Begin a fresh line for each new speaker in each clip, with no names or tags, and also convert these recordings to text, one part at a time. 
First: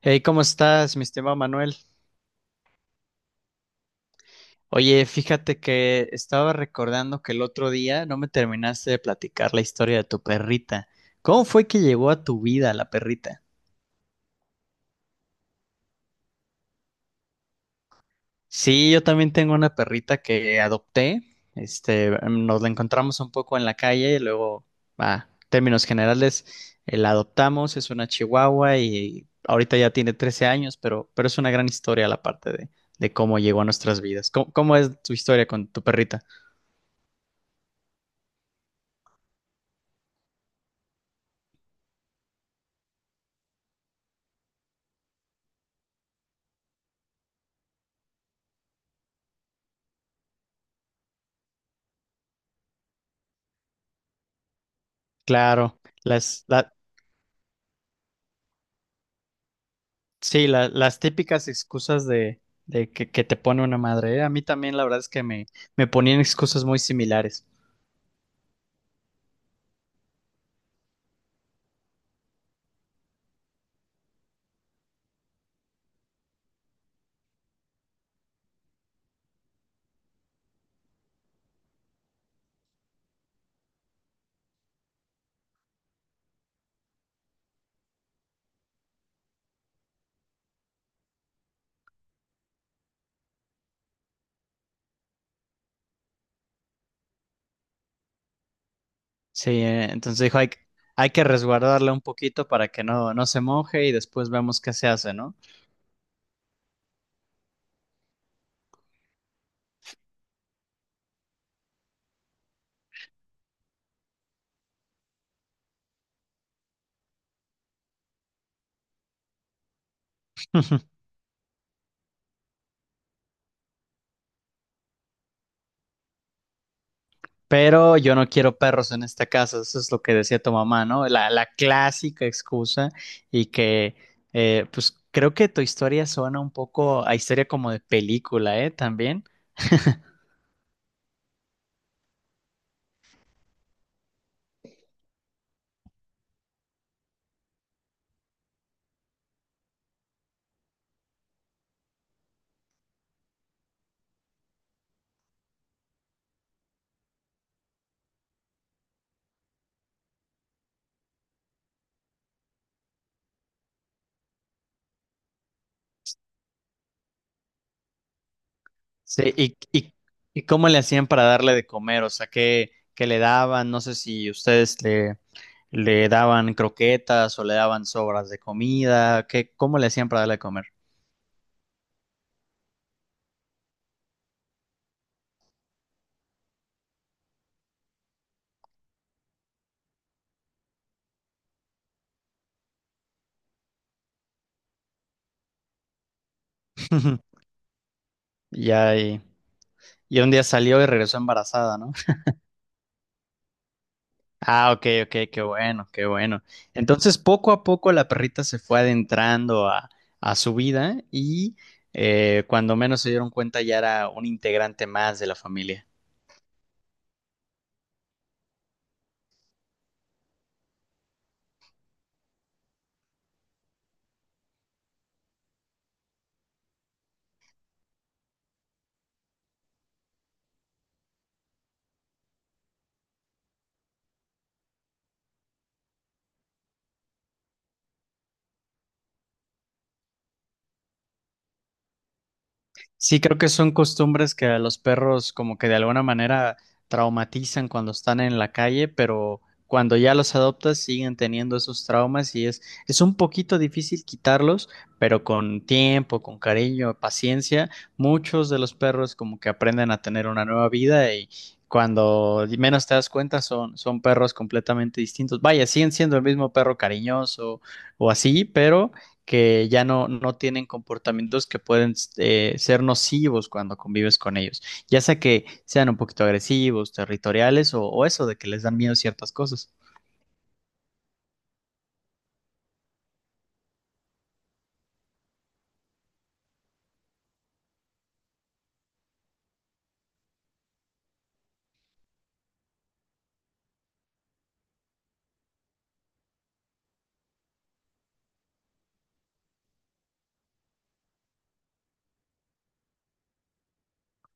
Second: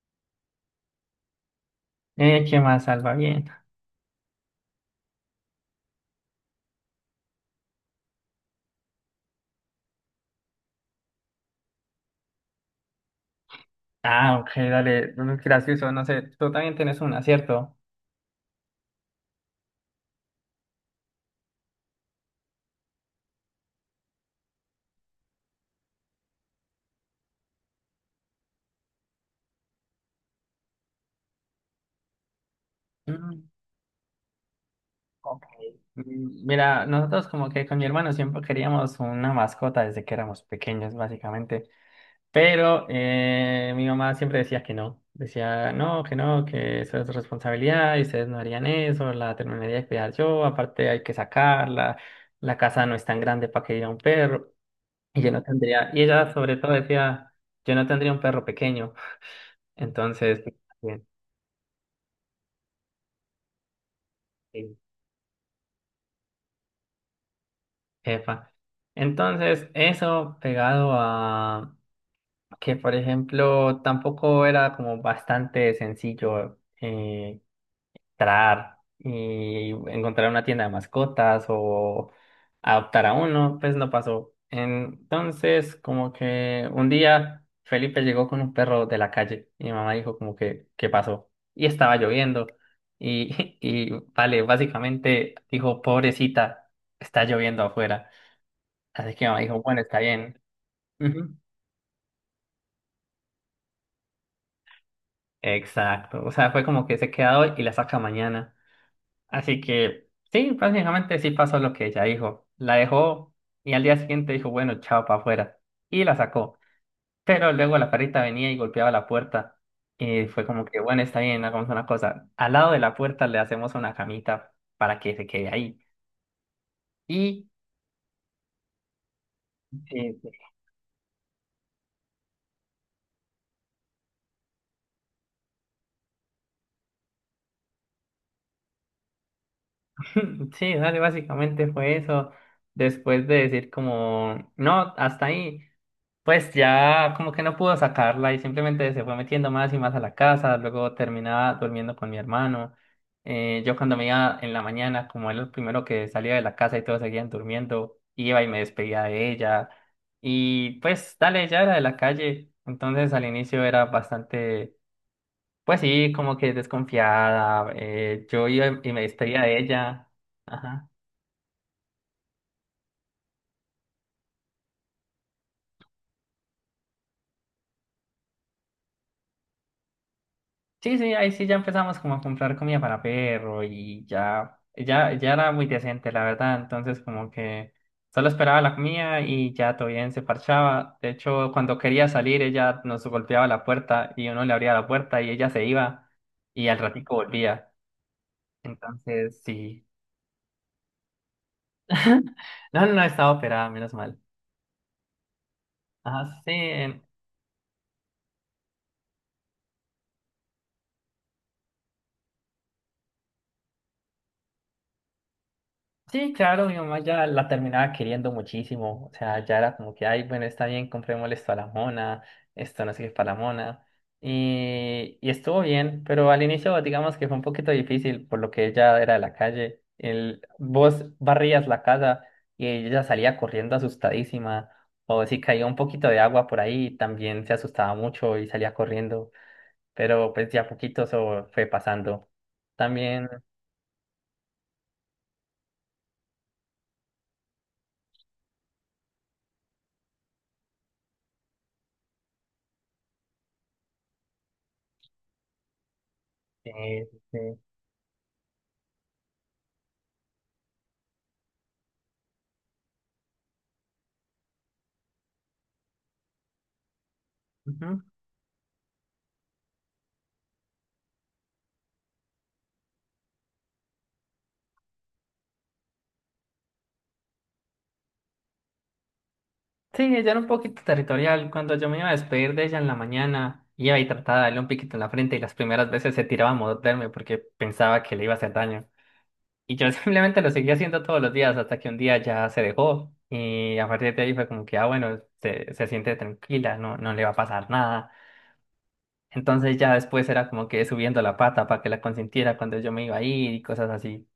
Hey, ¿cómo estás, mi estimado Manuel?
¿Qué más Salva? Bien.
Oye, fíjate que estaba recordando que el otro día no me terminaste de platicar la historia de tu perrita. ¿Cómo fue que llegó a tu vida la perrita?
Ah, ok, dale, gracioso, no sé, tú también tienes una, ¿cierto?
Sí, yo también tengo una perrita que adopté. Nos la encontramos un poco en la calle y luego, a términos generales, la adoptamos. Es una chihuahua y ahorita ya tiene 13 años, pero es una gran historia la parte de cómo
Mm,
llegó a nuestras vidas. ¿Cómo, cómo es tu
ok.
historia con tu perrita?
Mira, nosotros como que con mi hermano siempre queríamos una mascota desde que éramos pequeños, básicamente, pero mi mamá siempre decía que no, decía no, que no, que eso es responsabilidad y ustedes no harían eso, la terminaría de cuidar yo, aparte hay que sacarla, la casa no es tan grande para que diga un perro, y yo no
Claro,
tendría, y ella sobre todo decía, yo no tendría un perro pequeño. Entonces,
sí, las
bien,
típicas excusas de que te pone una madre, ¿eh? A mí
sí,
también la verdad es que me ponían excusas muy similares.
epa. Entonces, eso pegado a que, por ejemplo, tampoco era como bastante sencillo. Entrar y encontrar una tienda de mascotas o adoptar a uno, pues no pasó. Entonces, como que un día Felipe llegó con un perro de la calle y mi mamá dijo como que ¿qué pasó? Y estaba lloviendo y, y vale, básicamente dijo, pobrecita, está lloviendo afuera. Así que mi mamá
Sí,
dijo, bueno, está
entonces dijo,
bien.
hay, hay que
Ujú.
resguardarla un poquito para que no, no se moje y después vemos qué se hace, ¿no?
Exacto, o sea, fue como que se queda hoy y la saca mañana. Así que sí, prácticamente sí pasó lo que ella dijo. La dejó y al día siguiente dijo, bueno, chao para afuera. Y la sacó. Pero luego la perrita venía y golpeaba la puerta. Y fue como que, bueno, está bien, hagamos una cosa. Al lado de la puerta le hacemos una camita para que se quede ahí. Y
Pero yo no quiero perros en esta casa, eso es lo que
eh,
decía tu mamá, ¿no? La clásica excusa y que, pues creo que tu historia suena un poco a historia como de película, ¿eh? También.
sí, dale, básicamente fue eso. Después de decir como no, hasta ahí. Pues ya como que no pudo sacarla y simplemente se fue metiendo más y más a la casa, luego terminaba durmiendo con mi hermano. Yo cuando me iba en la mañana, como era el primero que salía de la casa y todos seguían durmiendo, iba y me despedía de ella. Y pues dale, ya era de la calle, entonces al inicio era bastante, pues sí, como que desconfiada. Yo iba y me
Sí,
despedía de ella.
y cómo le
Ajá.
hacían para darle de comer, o sea, qué, qué le daban, no sé si le daban croquetas o le daban sobras de comida, qué, cómo le hacían para darle de comer.
Sí, sí, ahí sí ya empezamos como a comprar comida para perro y ya, ya, ya era muy decente, la verdad. Entonces como que solo esperaba la comida y ya todo bien se parchaba. De hecho, cuando quería salir, ella nos golpeaba la puerta y uno le abría la puerta y ella se iba y al ratico volvía.
Ya,
Entonces, sí.
y un día salió y regresó embarazada, ¿no?
No, no, no, estaba operada, menos mal.
Ah, ok, ok, qué bueno, qué
Ajá,
bueno.
sí,
Entonces, poco a poco la perrita se fue adentrando a su vida y cuando menos se dieron cuenta ya era un integrante más de la familia.
sí, claro, mi mamá ya la terminaba queriendo muchísimo. O sea, ya era como que, ay, bueno, está bien, comprémosle esto a la mona, esto no sé qué para la mona. Y estuvo bien, pero al inicio, digamos que fue un poquito difícil, por lo que ella era de la calle. El, vos barrías la casa y ella salía corriendo asustadísima. O si caía un poquito de agua por ahí, también se asustaba mucho y salía corriendo. Pero pues ya poquito eso fue pasando.
Sí,
También.
creo que son costumbres que a los perros como que de alguna manera traumatizan cuando están en la calle, pero cuando ya los adoptas siguen teniendo esos traumas y es un poquito difícil quitarlos, pero con tiempo, con cariño,
Sí.
paciencia, muchos de los perros como que aprenden a tener una nueva vida y cuando menos te das cuenta son, son perros completamente distintos. Vaya, siguen siendo el mismo perro cariñoso
Ujú.
o así, pero que ya no, no tienen comportamientos que pueden ser nocivos cuando convives con ellos, ya sea que sean un poquito agresivos, territoriales o eso de que les dan miedo ciertas cosas.
Sí, ella era un poquito territorial. Cuando yo me iba a despedir de ella en la mañana, iba y trataba de darle un piquito en la frente y las primeras veces se tiraba a morderme porque pensaba que le iba a hacer daño. Y yo simplemente lo seguía haciendo todos los días hasta que un día ya se dejó y a partir de ahí fue como que, ah, bueno, se siente tranquila, no, no le va a pasar nada. Entonces ya después era como que subiendo la pata para que la consintiera cuando yo me iba a ir y cosas así.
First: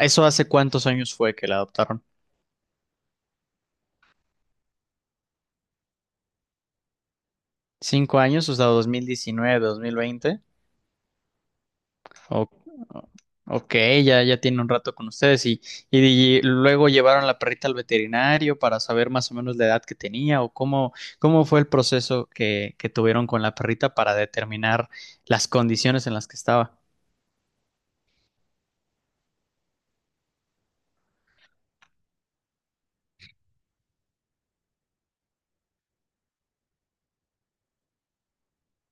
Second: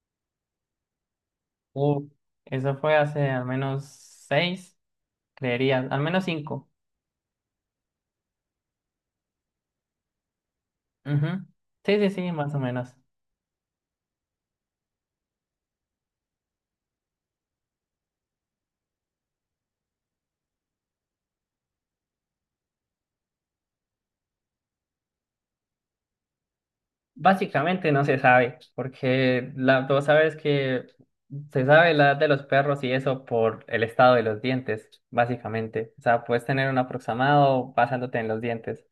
¿Eso hace cuántos años fue que la
Uh,
adoptaron?
eso fue hace al menos 6, creería, al menos 5.
¿Cinco años? O sea, 2019, 2020.
Ujú. Sí, sí, sí,
O-
más o menos.
ok, ya, ya tiene un rato con ustedes y luego llevaron la perrita al veterinario para saber más o menos la edad que tenía o cómo, cómo fue el proceso que tuvieron con la perrita para determinar las condiciones en las que estaba.
Básicamente no se sabe, porque la, vos sabes que se sabe la edad de los perros y eso por el estado de los dientes, básicamente. O sea, puedes tener un aproximado basándote en los dientes.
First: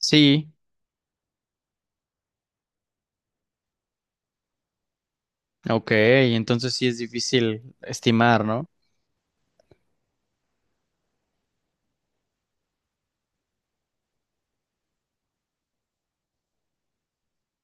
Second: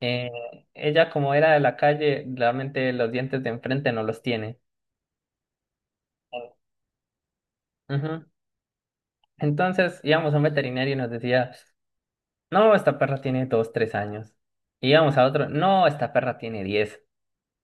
Eh, Ella, como era de la calle, realmente los dientes de enfrente no los tiene.
ok, entonces sí es difícil
Ujú.
estimar, ¿no?
Entonces íbamos a un veterinario y nos decía, no, esta perra tiene 2, 3 años. Y íbamos a otro, no, esta perra tiene 10.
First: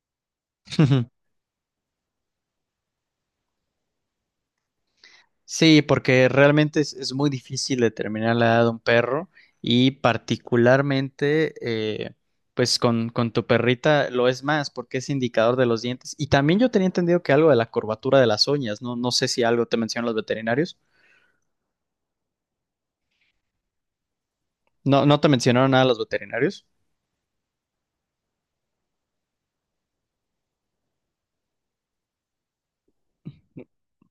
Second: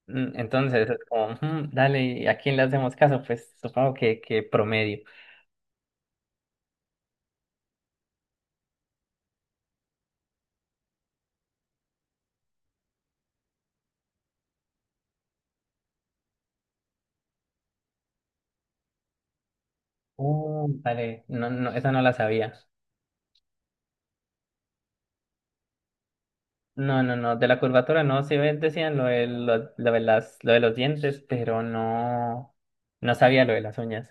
Entonces es como, "Mm, dale, ¿y a quién le hacemos caso?" Pues supongo que promedio.
Sí, porque realmente es muy difícil determinar la edad de un perro y particularmente eh, pues con tu perrita lo es más porque es indicador de los dientes. Y también yo tenía entendido que algo de la curvatura de las uñas, no, no sé si algo te mencionan los veterinarios.
Dale, no, no, esa no la sabía.
No, no te mencionaron nada los veterinarios.
No, no, no, de la curvatura no, sí decían lo de, lo de lo de los dientes, pero no, no sabía lo de las uñas.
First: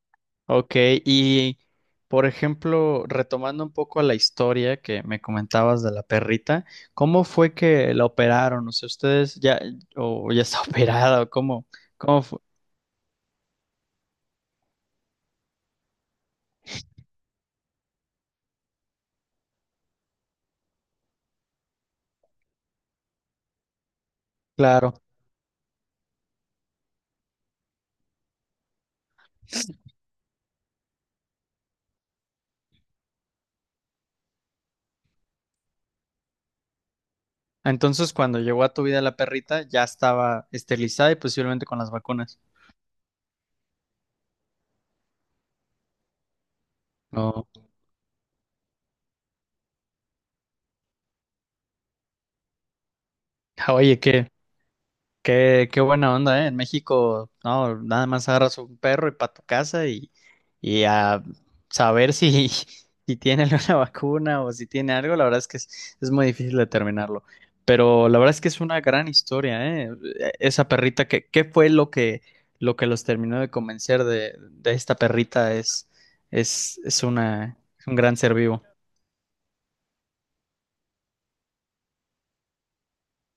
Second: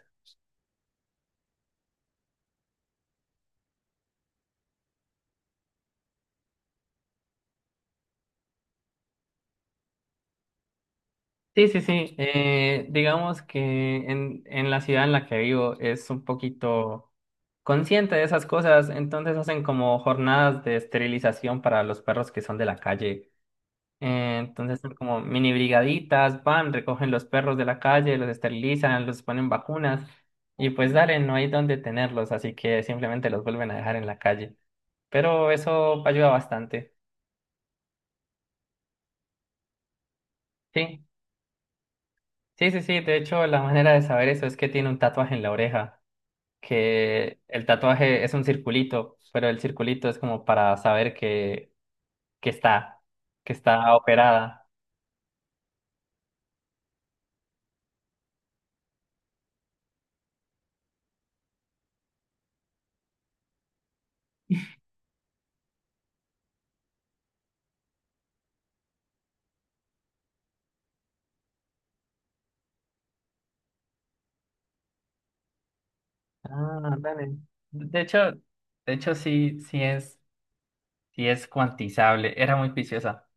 Ok, y por ejemplo, retomando un poco la historia que me comentabas de la perrita, ¿cómo fue que la operaron? O sea, ustedes ya, o ya está operada, o cómo.
Sí, sí, sí,
¿Cómo
digamos que en la ciudad en la que vivo es un poquito consciente de esas cosas, entonces hacen como jornadas de esterilización para los perros que son de la calle. Entonces
Claro.
son como mini brigaditas, van, recogen los perros de la calle, los esterilizan, los ponen vacunas y pues dale, no hay dónde tenerlos, así que simplemente los vuelven a dejar en la calle. Pero eso ayuda bastante.
Entonces, cuando llegó a tu vida la perrita, ya estaba
Sí,
esterilizada y posiblemente con las vacunas.
sí, sí, sí. De hecho, la manera de saber eso es que tiene un tatuaje en la oreja, que
No.
el tatuaje es un circulito, pero el circulito es como para saber que está, que está
Oye,
operada.
qué, qué buena onda, ¿eh? En México, no, nada más agarras un perro y para tu casa y a saber si, si tiene alguna vacuna o si tiene algo, la verdad es que es muy difícil determinarlo. Pero la verdad es que es una gran historia, ¿eh? Esa perrita, que, ¿qué fue lo que los terminó de convencer de esta perrita?
Ah,
Es,
dale.
es un
De
gran
hecho,
ser vivo.
de hecho sí, sí es. Sí, es cuantizable, era muy juiciosa.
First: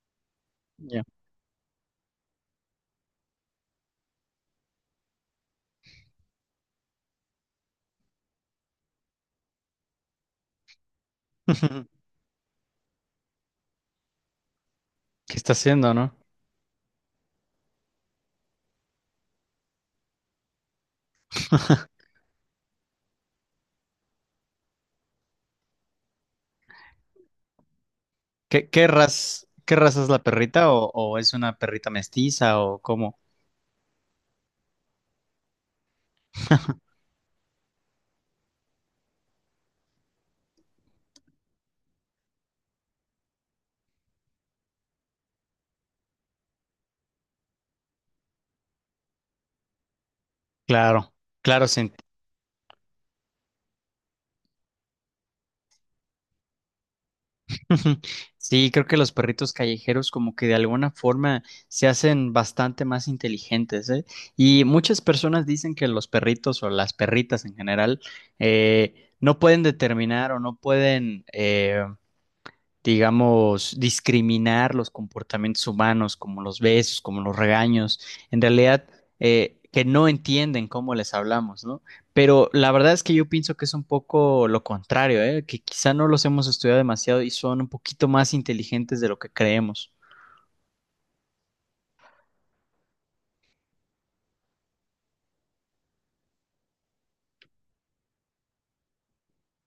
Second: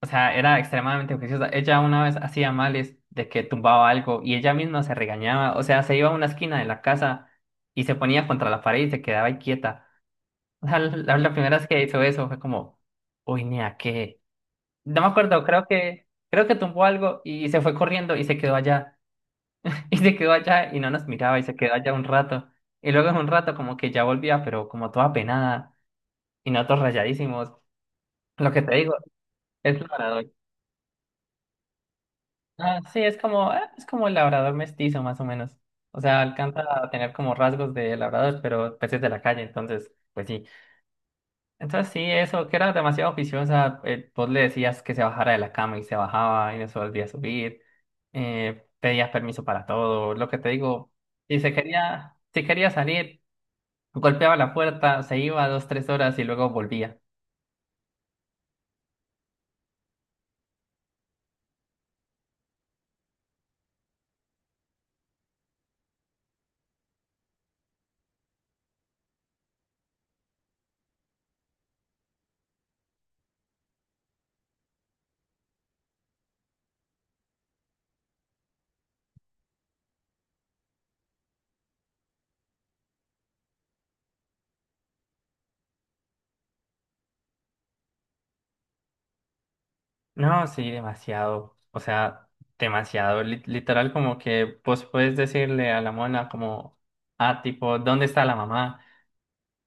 O sea, era
Ya.
extremadamente juiciosa. Ella una vez hacía males de que tumbaba algo y ella misma se regañaba. O sea, se iba a una esquina de la casa y se ponía contra la pared y se quedaba ahí quieta. O sea, la primera vez que hizo eso fue como, uy, ni a qué. No me
¿Qué
acuerdo,
está haciendo, no?
creo que tumbó algo y se fue corriendo y se quedó allá. Y se quedó allá y no nos miraba y se quedó allá un rato. Y luego en un rato como que ya volvía, pero como toda penada y nosotros rayadísimos. Lo que
¿Qué,
te digo.
qué
Es lo.
raza es la perrita o es una perrita mestiza o
Ah, sí,
cómo?
es como el labrador mestizo, más o menos. O sea, alcanza a tener como rasgos de labrador, pero peces de la calle, entonces, pues sí. Entonces sí, eso, que era demasiado oficiosa. Vos le decías que se bajara de la cama y se bajaba y no se volvía a subir. Pedías permiso para todo. Lo que te digo,
Claro,
si se
claro,
quería, si quería salir, golpeaba la puerta, se iba 2, 3 horas y luego volvía.
Sí, creo que los perritos callejeros como que de alguna forma se hacen bastante más inteligentes, ¿eh? Y muchas personas dicen que los perritos o las perritas en general no pueden determinar o no pueden digamos, discriminar los comportamientos humanos, como los besos, como los regaños, en realidad que no entienden cómo les hablamos, ¿no? Pero la verdad es que yo pienso que es un poco lo contrario, ¿eh? Que quizá no los hemos estudiado demasiado y son un poquito más inteligentes de lo que creemos.
No, sí, demasiado. O sea, demasiado. Literal, como que vos puedes decirle a la mona como, ah, tipo, ¿dónde está la mamá?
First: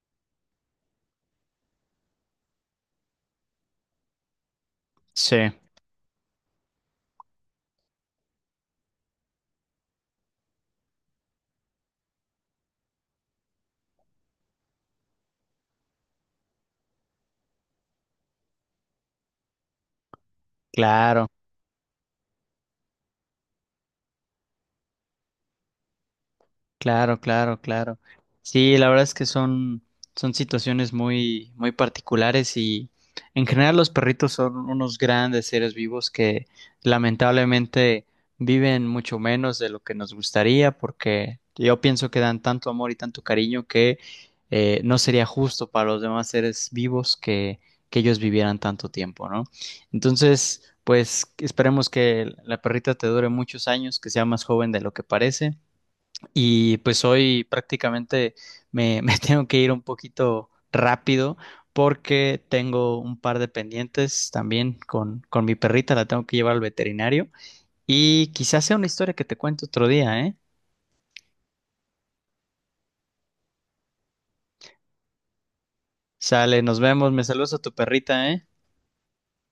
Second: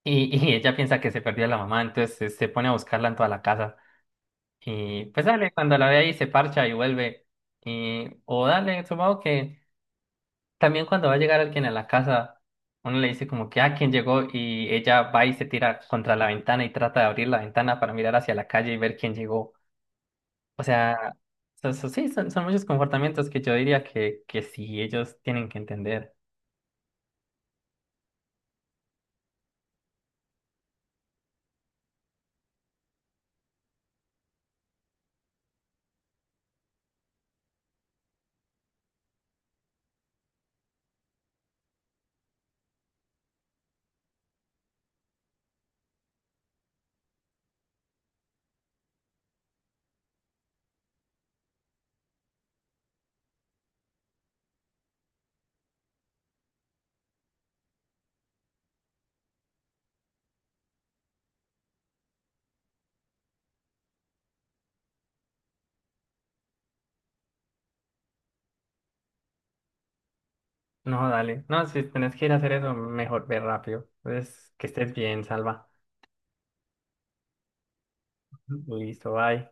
Y y ella piensa que se perdió la mamá, entonces se pone a buscarla en toda la casa. Y pues
Sí,
dale, cuando la ve ahí se parcha y vuelve. Y, o dale, supongo que también cuando va a llegar alguien a la casa, uno le dice como que, ah, ¿quién llegó? Y ella va y se tira contra la ventana y trata de abrir la ventana para mirar hacia la calle y ver quién llegó. O sea,
claro.
sí, son, son muchos comportamientos que yo diría que sí, ellos tienen que entender.
Claro, claro, claro. Sí, la verdad es que son, son situaciones muy, muy particulares y en general los perritos son unos grandes seres vivos que lamentablemente viven mucho menos de lo que nos gustaría porque yo pienso que dan tanto amor y tanto cariño que no sería justo para los demás seres vivos que ellos vivieran tanto tiempo, ¿no? Entonces, pues esperemos que la perrita te dure muchos años, que sea más joven de lo que parece. Y pues hoy prácticamente me, me tengo que ir un poquito rápido porque tengo un par de pendientes también con mi perrita, la tengo que llevar al veterinario. Y quizás sea una historia que te cuento otro día, ¿eh?
No, dale. No, si tenés que ir a hacer eso, mejor ve rápido. Entonces, que estés bien, Salva.
Sale, nos vemos, me saludas a tu perrita, ¿eh?
Listo, bye.